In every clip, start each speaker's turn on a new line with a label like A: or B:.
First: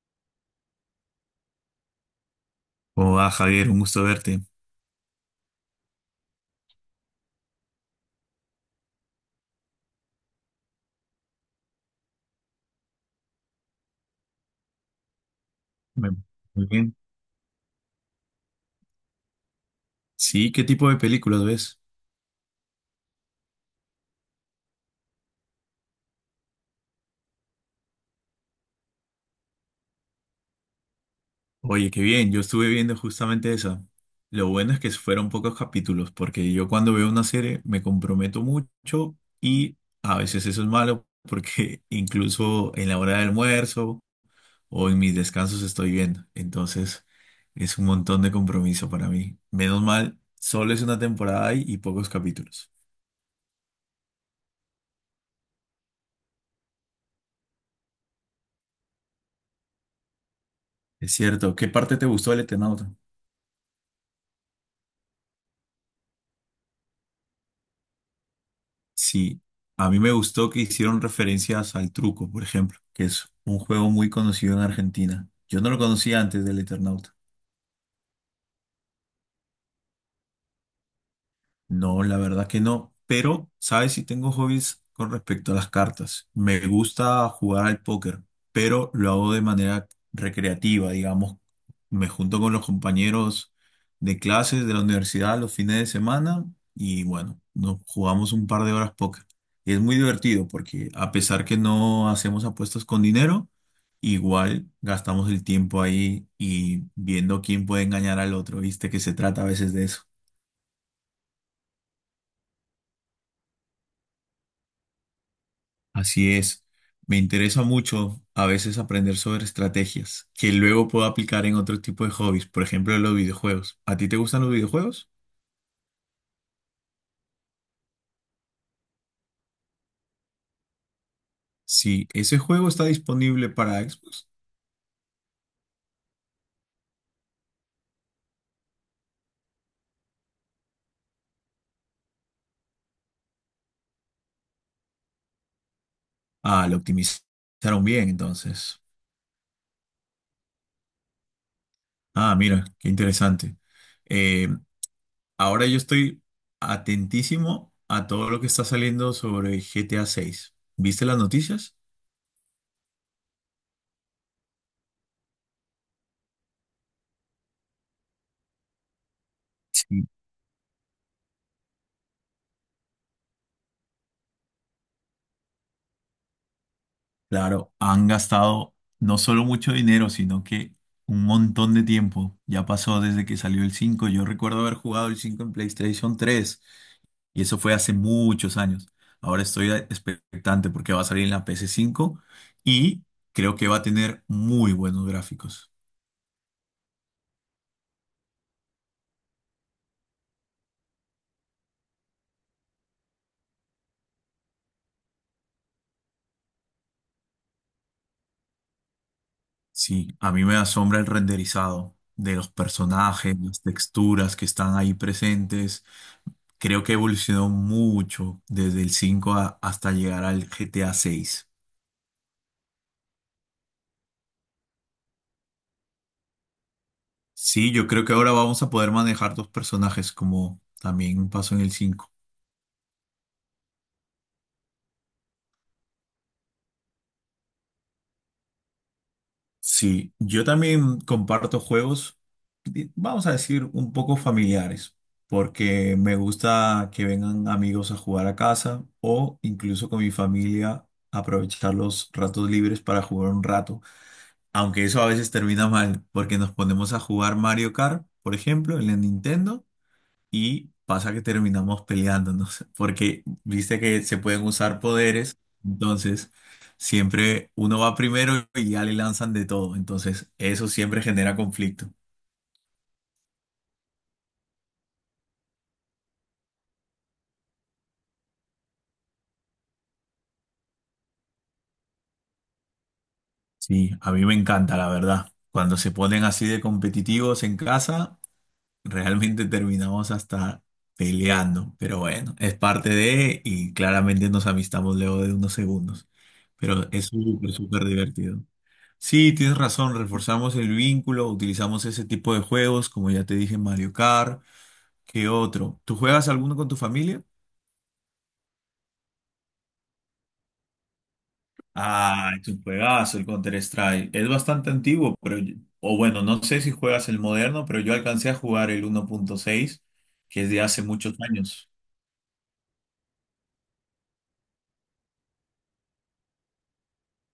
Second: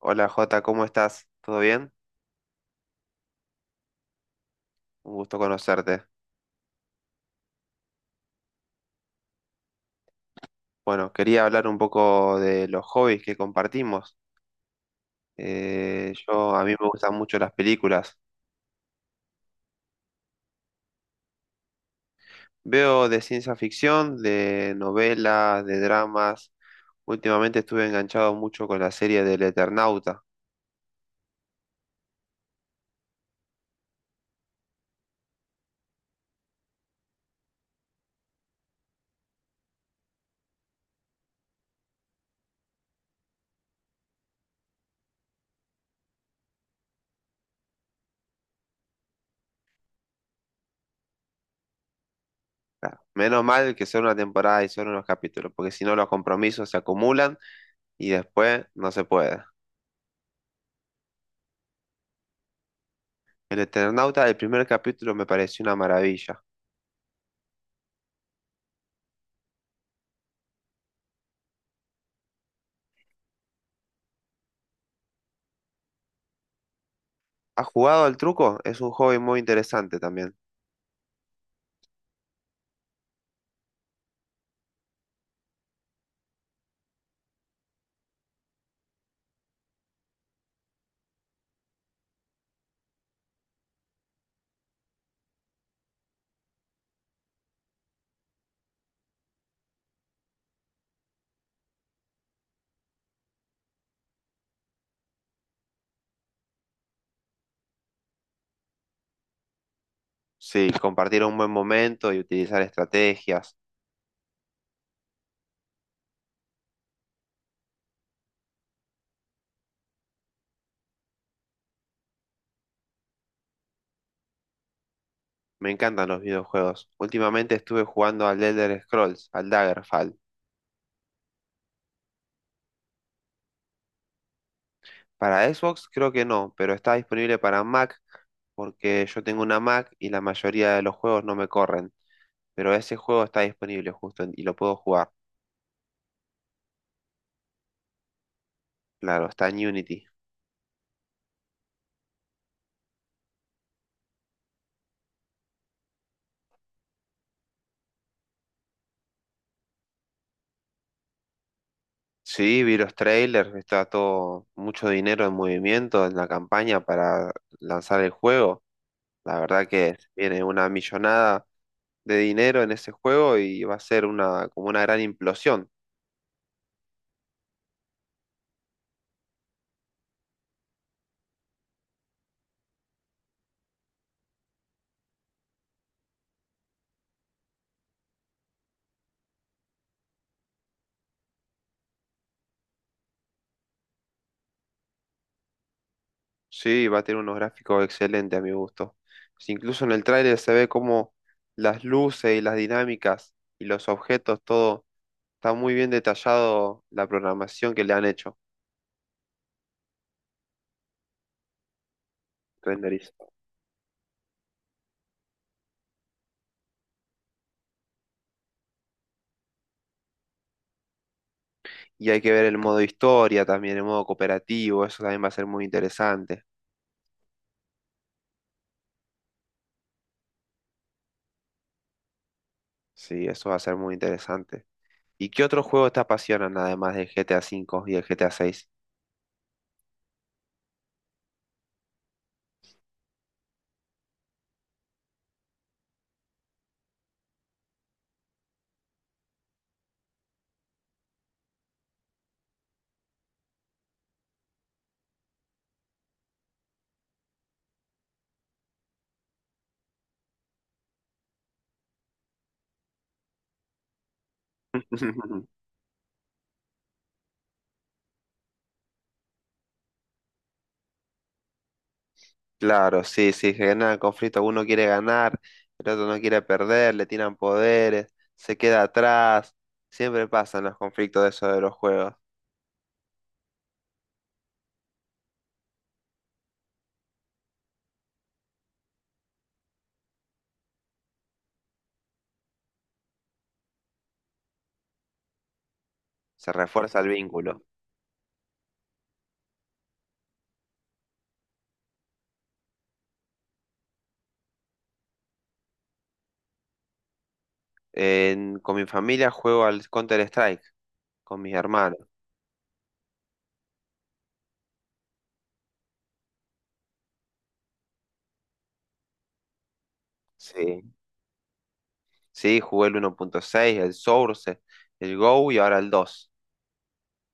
A: Hola Jota, ¿cómo estás? ¿Todo bien?
B: Hola Javier, un gusto verte.
A: Un gusto conocerte. Bueno, quería hablar un poco de los hobbies que compartimos.
B: Me-
A: A
B: Muy
A: mí me
B: bien.
A: gustan mucho las películas.
B: Sí, ¿qué tipo de películas ves?
A: Veo de ciencia ficción, de novelas, de dramas. Últimamente estuve enganchado mucho con la serie del Eternauta.
B: Oye, qué bien, yo estuve viendo justamente esa. Lo bueno es que fueron pocos capítulos, porque yo cuando veo una serie me comprometo mucho y a veces eso es malo, porque incluso en la hora del almuerzo o en mis descansos estoy viendo. Entonces es un montón de compromiso para mí. Menos mal, solo es una temporada y pocos capítulos.
A: Claro, menos mal que son una temporada y son unos capítulos, porque si no los compromisos se acumulan y después no se puede.
B: Es cierto, ¿qué parte te gustó del Eternauta?
A: El Eternauta, el primer capítulo me pareció una maravilla.
B: Sí, a mí me gustó que hicieron referencias al truco, por ejemplo, que es un juego muy conocido en Argentina. Yo no lo conocía antes del Eternauta.
A: ¿Has jugado al truco? Es un hobby muy interesante también.
B: No, la verdad que no. Pero, ¿sabes si tengo hobbies con respecto a las cartas? Me gusta jugar al póker, pero lo hago de manera recreativa, digamos. Me junto con los compañeros de clases de la universidad los fines de semana y bueno, nos jugamos un par de horas póker. Y es muy divertido porque a pesar que no hacemos apuestas con dinero, igual gastamos el tiempo ahí y viendo quién puede engañar al otro, ¿viste? Que se trata a veces de eso.
A: Sí, compartir un buen momento y utilizar estrategias.
B: Así es, me interesa mucho a veces aprender sobre estrategias que luego puedo aplicar en otro tipo de hobbies, por ejemplo, los videojuegos. ¿A ti te gustan los videojuegos?
A: Me encantan los videojuegos. Últimamente estuve jugando al Elder Scrolls, al Daggerfall.
B: Si ese juego está disponible para Xbox,
A: Para Xbox creo que no, pero está disponible para Mac porque yo tengo una Mac y la mayoría de los juegos no me corren. Pero ese juego está disponible justo y lo puedo jugar.
B: ah, lo optimizaron bien, entonces.
A: Claro, está en Unity.
B: Ah, mira, qué interesante. Eh, ahora yo estoy atentísimo a todo lo que está saliendo sobre GTA 6. ¿Viste las noticias?
A: Sí, vi los trailers, está todo mucho dinero en movimiento en la campaña para lanzar el juego. La verdad que
B: Sí.
A: viene una millonada de dinero en ese juego y va a ser como una gran implosión.
B: Claro, han gastado no solo mucho dinero, sino que un montón de tiempo. Ya pasó desde que salió el 5. Yo recuerdo haber jugado el 5 en PlayStation tres y eso fue hace muchos años. Ahora estoy expectante porque va a salir en la ps cinco y creo que va a tener muy buenos gráficos.
A: Sí, va a tener unos gráficos excelentes a mi gusto. Si incluso en el tráiler se ve como las luces y las dinámicas y los objetos, todo está muy bien detallado la programación que le han hecho.
B: Sí, a mí me asombra el renderizado de los
A: Renderis.
B: personajes, las texturas que están ahí presentes. Creo que evolucionó mucho desde el 5 hasta llegar al GTA seis.
A: Y hay que ver el modo historia también, el modo cooperativo, eso también va a ser muy interesante.
B: Sí, yo creo que ahora vamos a poder manejar dos personajes, como también pasó en el cinco.
A: Sí, eso va a ser muy interesante. ¿Y qué otros juegos te apasionan además del GTA 5 y el GTA seis?
B: Sí, yo también comparto juegos, vamos a decir, un poco familiares, porque me gusta que vengan amigos a jugar a casa o incluso con mi familia aprovechar los ratos libres para jugar un rato, aunque eso a veces termina mal, porque nos ponemos a jugar Mario Kart, por ejemplo, en la Nintendo. Y pasa que terminamos peleándonos, porque viste que se pueden usar poderes, entonces siempre uno va primero y ya le lanzan de todo, entonces eso siempre genera conflicto.
A: Claro, sí, sí, genera el conflicto. Uno quiere ganar, el otro no quiere perder, le tiran poderes, se queda atrás. Siempre pasan los conflictos de eso de los juegos.
B: Sí, a mí me encanta, la verdad. Cuando se ponen así de competitivos en casa, realmente terminamos hasta peleando, pero bueno, es parte de y claramente nos amistamos luego de unos segundos,
A: Se
B: pero
A: refuerza
B: es
A: el
B: súper,
A: vínculo.
B: súper divertido. Sí, tienes razón, reforzamos el vínculo, utilizamos ese tipo de juegos, como ya te dije, Mario Kart, ¿qué otro? ¿Tú juegas alguno con tu familia?
A: Con mi familia juego al Counter-Strike, con mis hermanos.
B: Ah, es un juegazo el Counter-Strike. Es bastante antiguo, pero, o bueno, no sé si juegas el moderno, pero yo alcancé a jugar el 1.6, que es de
A: Sí,
B: hace muchos años.
A: sí, jugué el 1.6, el Source, el Go y ahora el 2.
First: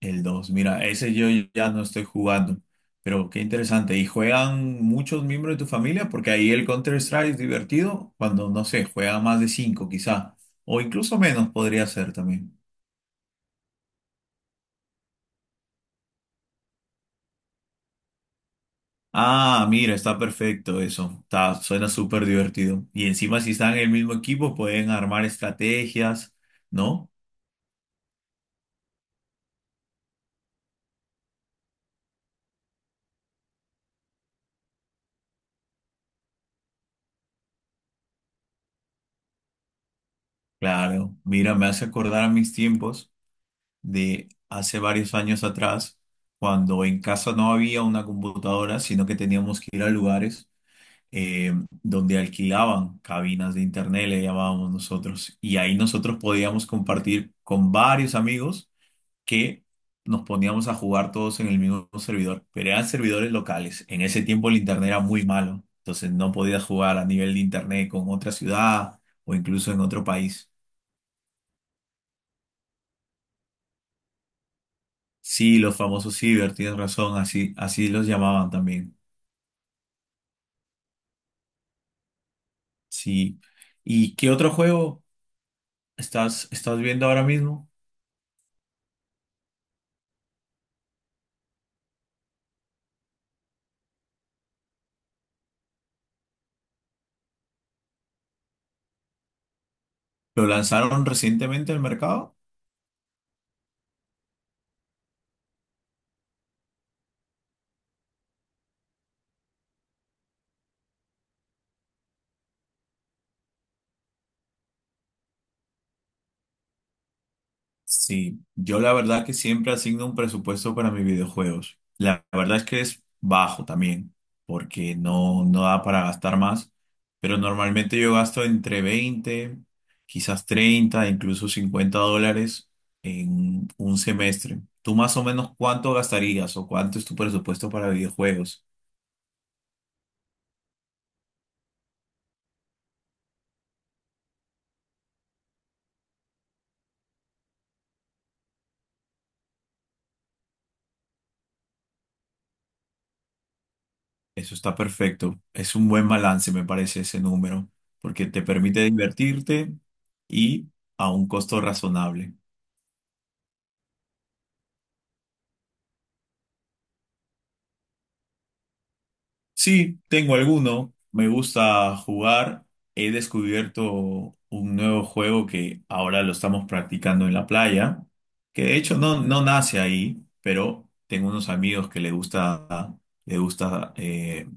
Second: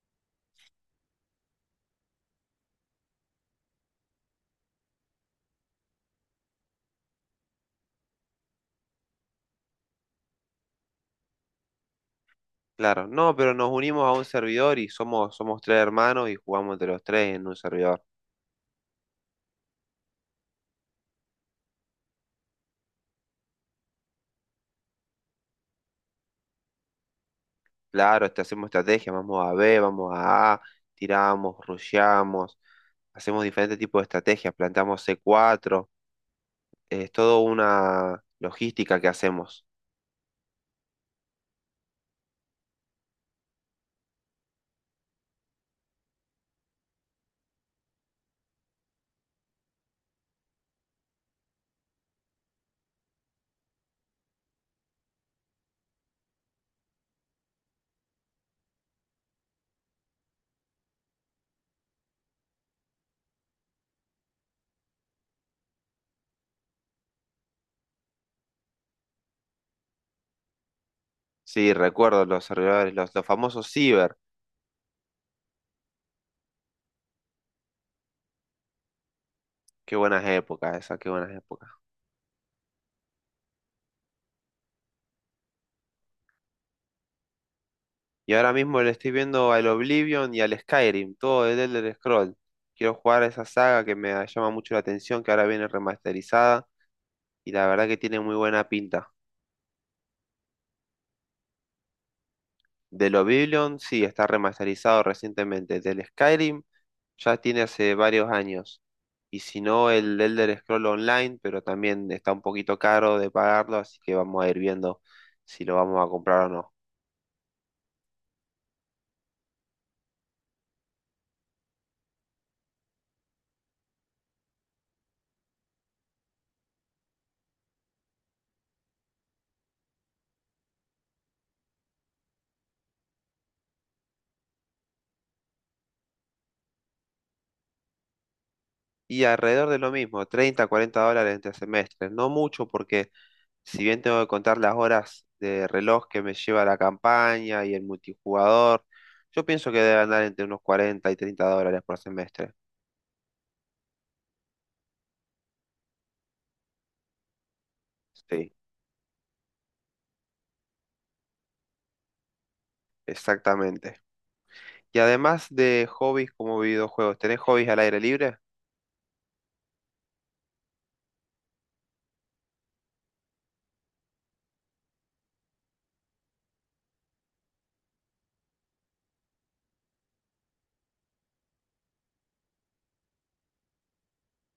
B: El 2 mira, ese yo ya no estoy jugando, pero qué interesante. ¿Y juegan muchos miembros de tu familia? Porque ahí el Counter-Strike es divertido cuando, no sé, juegan más de 5 quizá, o incluso menos podría ser también.
A: Claro, no, pero nos unimos a un servidor y somos tres hermanos y jugamos entre los tres en un servidor.
B: Ah, mira, está perfecto eso. Está, suena súper divertido. Y encima si están en el mismo equipo pueden armar estrategias, ¿no?
A: Claro, hacemos estrategias, vamos a B, vamos a A, tiramos, rusheamos, hacemos diferentes tipos de estrategias, plantamos C4, es toda una logística que hacemos.
B: Claro, mira, me hace acordar a mis tiempos de hace varios años atrás, cuando en casa no había una computadora, sino que teníamos que ir a lugares donde alquilaban cabinas de internet, le llamábamos nosotros, y ahí nosotros podíamos compartir con varios amigos que nos poníamos a jugar todos en el mismo servidor, pero eran servidores locales. En ese tiempo el internet era muy malo, entonces no podías jugar a nivel de internet con otra ciudad o incluso en otro país.
A: Sí, recuerdo los servidores, los famosos ciber.
B: Sí, los famosos Ciber, tienes razón, así, así los llamaban también.
A: Qué buenas épocas esas, qué buenas épocas.
B: Sí. ¿Y qué otro juego estás viendo ahora mismo?
A: Y ahora mismo le estoy viendo al Oblivion y al Skyrim, todo el Elder Scroll. Quiero jugar a esa saga que me llama mucho la atención, que ahora viene remasterizada y la verdad que tiene muy buena pinta.
B: ¿Lo lanzaron recientemente al mercado?
A: Del Oblivion, sí, está remasterizado recientemente. Del Skyrim, ya tiene hace varios años. Y si no, el Elder Scroll Online, pero también está un poquito caro de pagarlo, así que vamos a ir viendo si lo vamos a comprar o no.
B: Sí, yo la verdad que siempre asigno un presupuesto para mis videojuegos. La verdad es que es bajo también, porque no, no da para gastar más, pero normalmente yo gasto entre 20, quizás 30, incluso 50 dólares en un semestre. ¿Tú más o menos cuánto gastarías o cuánto es tu presupuesto para videojuegos?
A: Y alrededor de lo mismo, 30, $40 entre semestres. No mucho porque si bien tengo que contar las horas de reloj que me lleva la campaña y el multijugador, yo pienso que debe andar entre unos 40 y $30 por semestre.
B: Eso está perfecto. Es un buen balance, me parece, ese número, porque te
A: Sí,
B: permite divertirte y a un costo razonable.
A: exactamente. Y además de hobbies como videojuegos, ¿tenés hobbies al aire libre?
B: Sí, tengo alguno. Me gusta jugar. He descubierto un nuevo juego que ahora lo estamos practicando en la playa, que de hecho no, no nace ahí, pero tengo unos amigos que le gusta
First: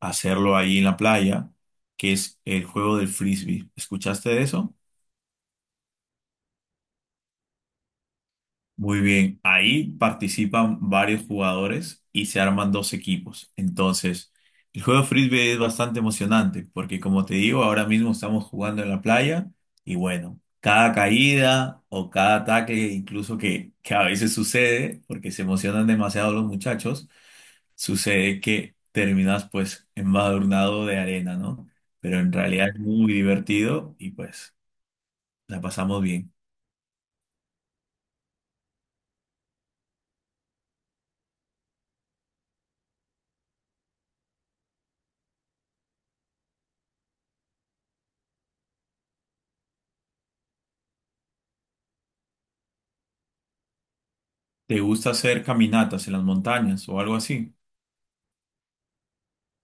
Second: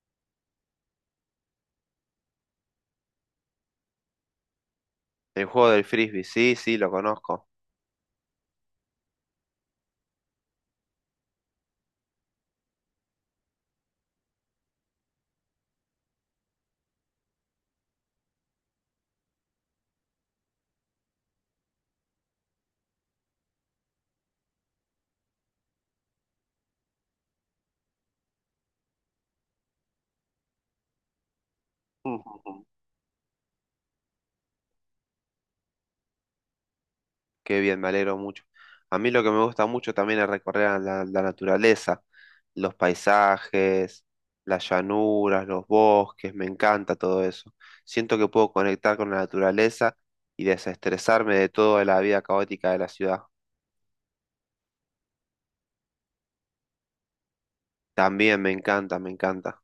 B: hacerlo ahí en la playa, que es el juego del frisbee. ¿Escuchaste de eso?
A: El juego del frisbee, sí, sí, lo conozco.
B: Muy bien, ahí participan varios jugadores y se arman dos equipos. Entonces, el juego de frisbee es bastante emocionante porque, como te digo, ahora mismo estamos jugando en la playa y bueno, cada caída o cada ataque, incluso que a veces sucede, porque se emocionan demasiado los muchachos, sucede que terminas pues embadurnado de arena, ¿no? Pero en realidad es muy divertido y pues la pasamos bien.
A: Qué bien, me alegro mucho. A mí lo que me gusta mucho también es recorrer la naturaleza, los paisajes, las llanuras, los bosques, me encanta todo eso. Siento que puedo conectar con la naturaleza y desestresarme de toda la vida caótica de la ciudad.
B: ¿Te gusta hacer caminatas en las montañas o algo así?
A: También me encanta, me encanta.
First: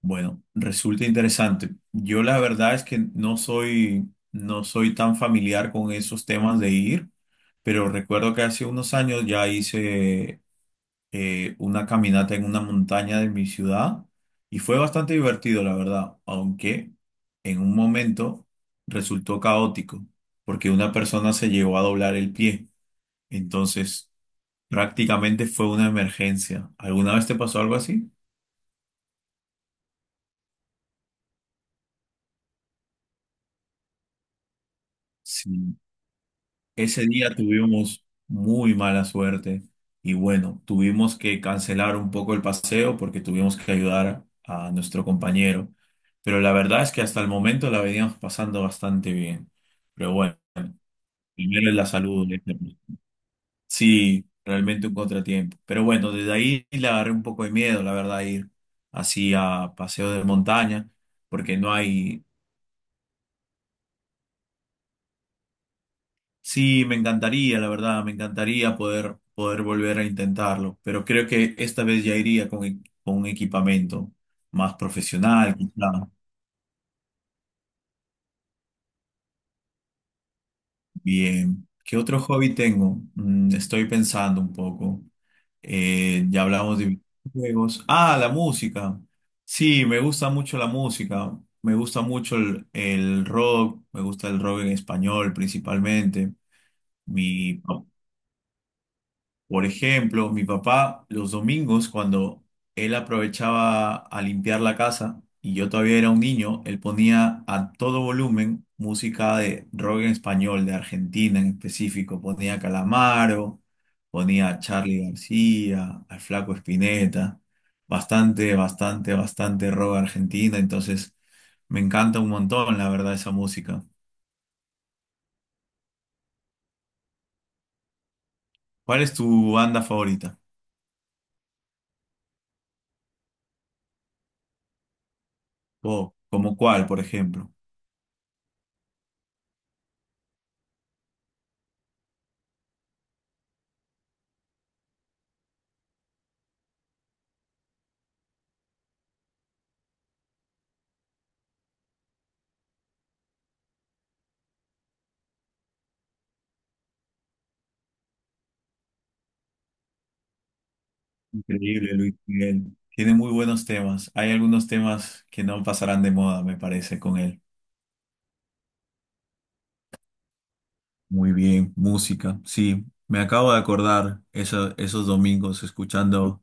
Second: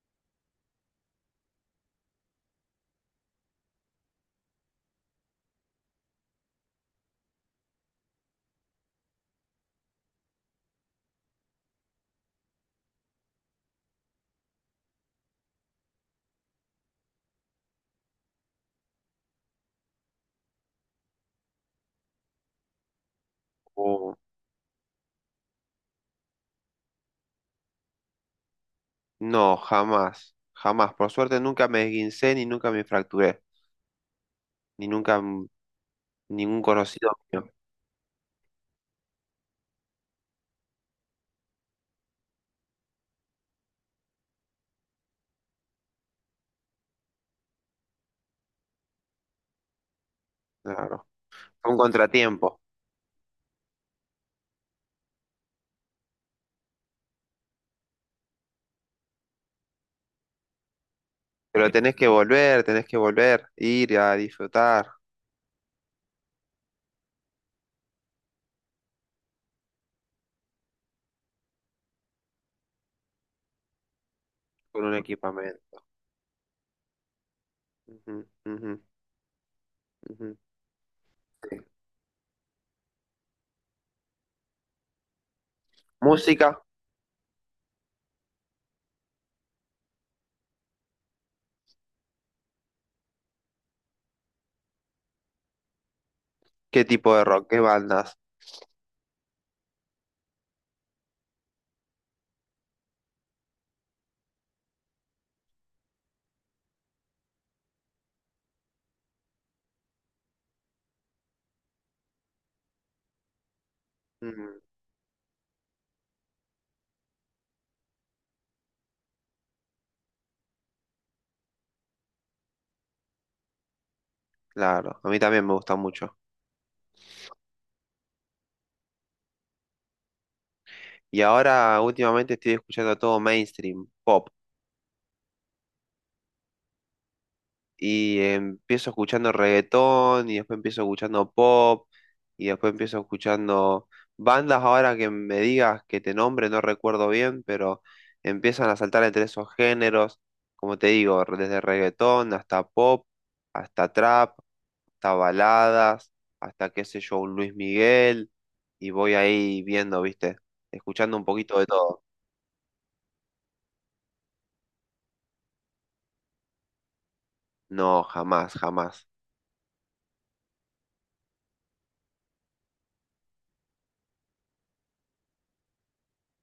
B: Bueno, resulta interesante. Yo la verdad es que no soy, no soy tan familiar con esos temas de ir, pero recuerdo que hace unos años ya hice una caminata en una montaña de mi ciudad y fue bastante divertido, la verdad, aunque en un momento resultó caótico porque una persona se llegó a doblar el pie. Entonces,
A: Oh,
B: prácticamente fue una emergencia. ¿Alguna vez te pasó algo así?
A: no, jamás, jamás. Por suerte nunca me esguincé ni nunca me fracturé. Ni nunca
B: Sí.
A: ningún
B: Ese
A: conocido
B: día
A: mío.
B: tuvimos muy mala suerte y bueno, tuvimos que cancelar un poco el paseo porque tuvimos que ayudar a nuestro compañero. Pero la verdad es que hasta el momento la veníamos pasando bastante bien. Pero bueno,
A: Claro.
B: primero
A: Fue
B: es
A: un
B: la salud, ¿eh?
A: contratiempo.
B: Sí, realmente un contratiempo. Pero bueno, desde ahí le agarré un poco de miedo, la verdad, a ir así a paseo de montaña porque
A: Pero
B: no hay.
A: tenés que volver, ir a disfrutar
B: Sí, me encantaría, la verdad, me encantaría poder, poder volver a intentarlo, pero creo que esta vez ya iría con, con un equipamiento más
A: con un
B: profesional,
A: equipamiento.
B: quizá.
A: Ujú, ujú, ujú. Sí.
B: Bien. ¿Qué otro hobby tengo? Estoy pensando un poco. Ya
A: Música,
B: hablamos de videojuegos. Ah, la música. Sí, me gusta mucho la música. Me gusta mucho el rock. Me gusta el rock en español principalmente.
A: ¿qué tipo de rock? ¿Qué
B: Mi
A: bandas?
B: Por ejemplo, mi papá los domingos cuando él aprovechaba a limpiar la casa y yo todavía era un niño, él ponía a todo volumen música de rock en español, de Argentina en específico. Ponía a Calamaro, ponía
A: Mm,
B: a Charly García, al Flaco Espineta. Bastante, bastante, bastante rock argentina. Entonces me encanta un montón, la verdad, esa música.
A: claro, a mí también me gusta mucho.
B: ¿Cuál es tu banda favorita?
A: Y ahora últimamente estoy escuchando todo mainstream, pop.
B: ¿O como cuál, por ejemplo?
A: Y empiezo escuchando reggaetón y después empiezo escuchando pop y después empiezo escuchando bandas ahora que me digas que te nombre, no recuerdo bien, pero empiezan a saltar entre esos géneros, como te digo, desde reggaetón hasta pop, hasta trap, hasta baladas, hasta qué sé yo, un Luis Miguel y voy ahí viendo, ¿viste? Escuchando un poquito de
B: Increíble,
A: todo.
B: Luis Miguel. Tiene muy buenos temas. Hay algunos temas que no pasarán de moda, me parece, con él.
A: No, jamás, jamás.
B: Muy bien, música. Sí, me acabo de acordar esos domingos escuchando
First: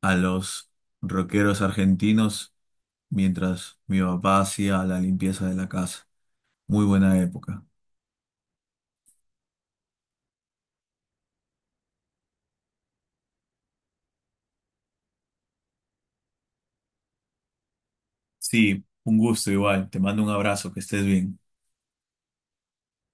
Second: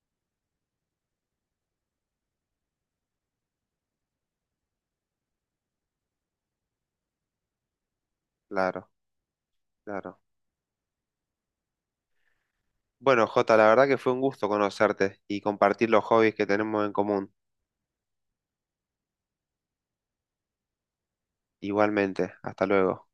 B: a los rockeros argentinos mientras mi papá hacía la limpieza de la casa. Muy buena época.
A: Claro, claro. Bueno, Jota, la verdad que fue un gusto conocerte y compartir los hobbies que tenemos en común.
B: Sí, un gusto igual. Te mando un abrazo, que estés bien.
A: Igualmente, hasta luego.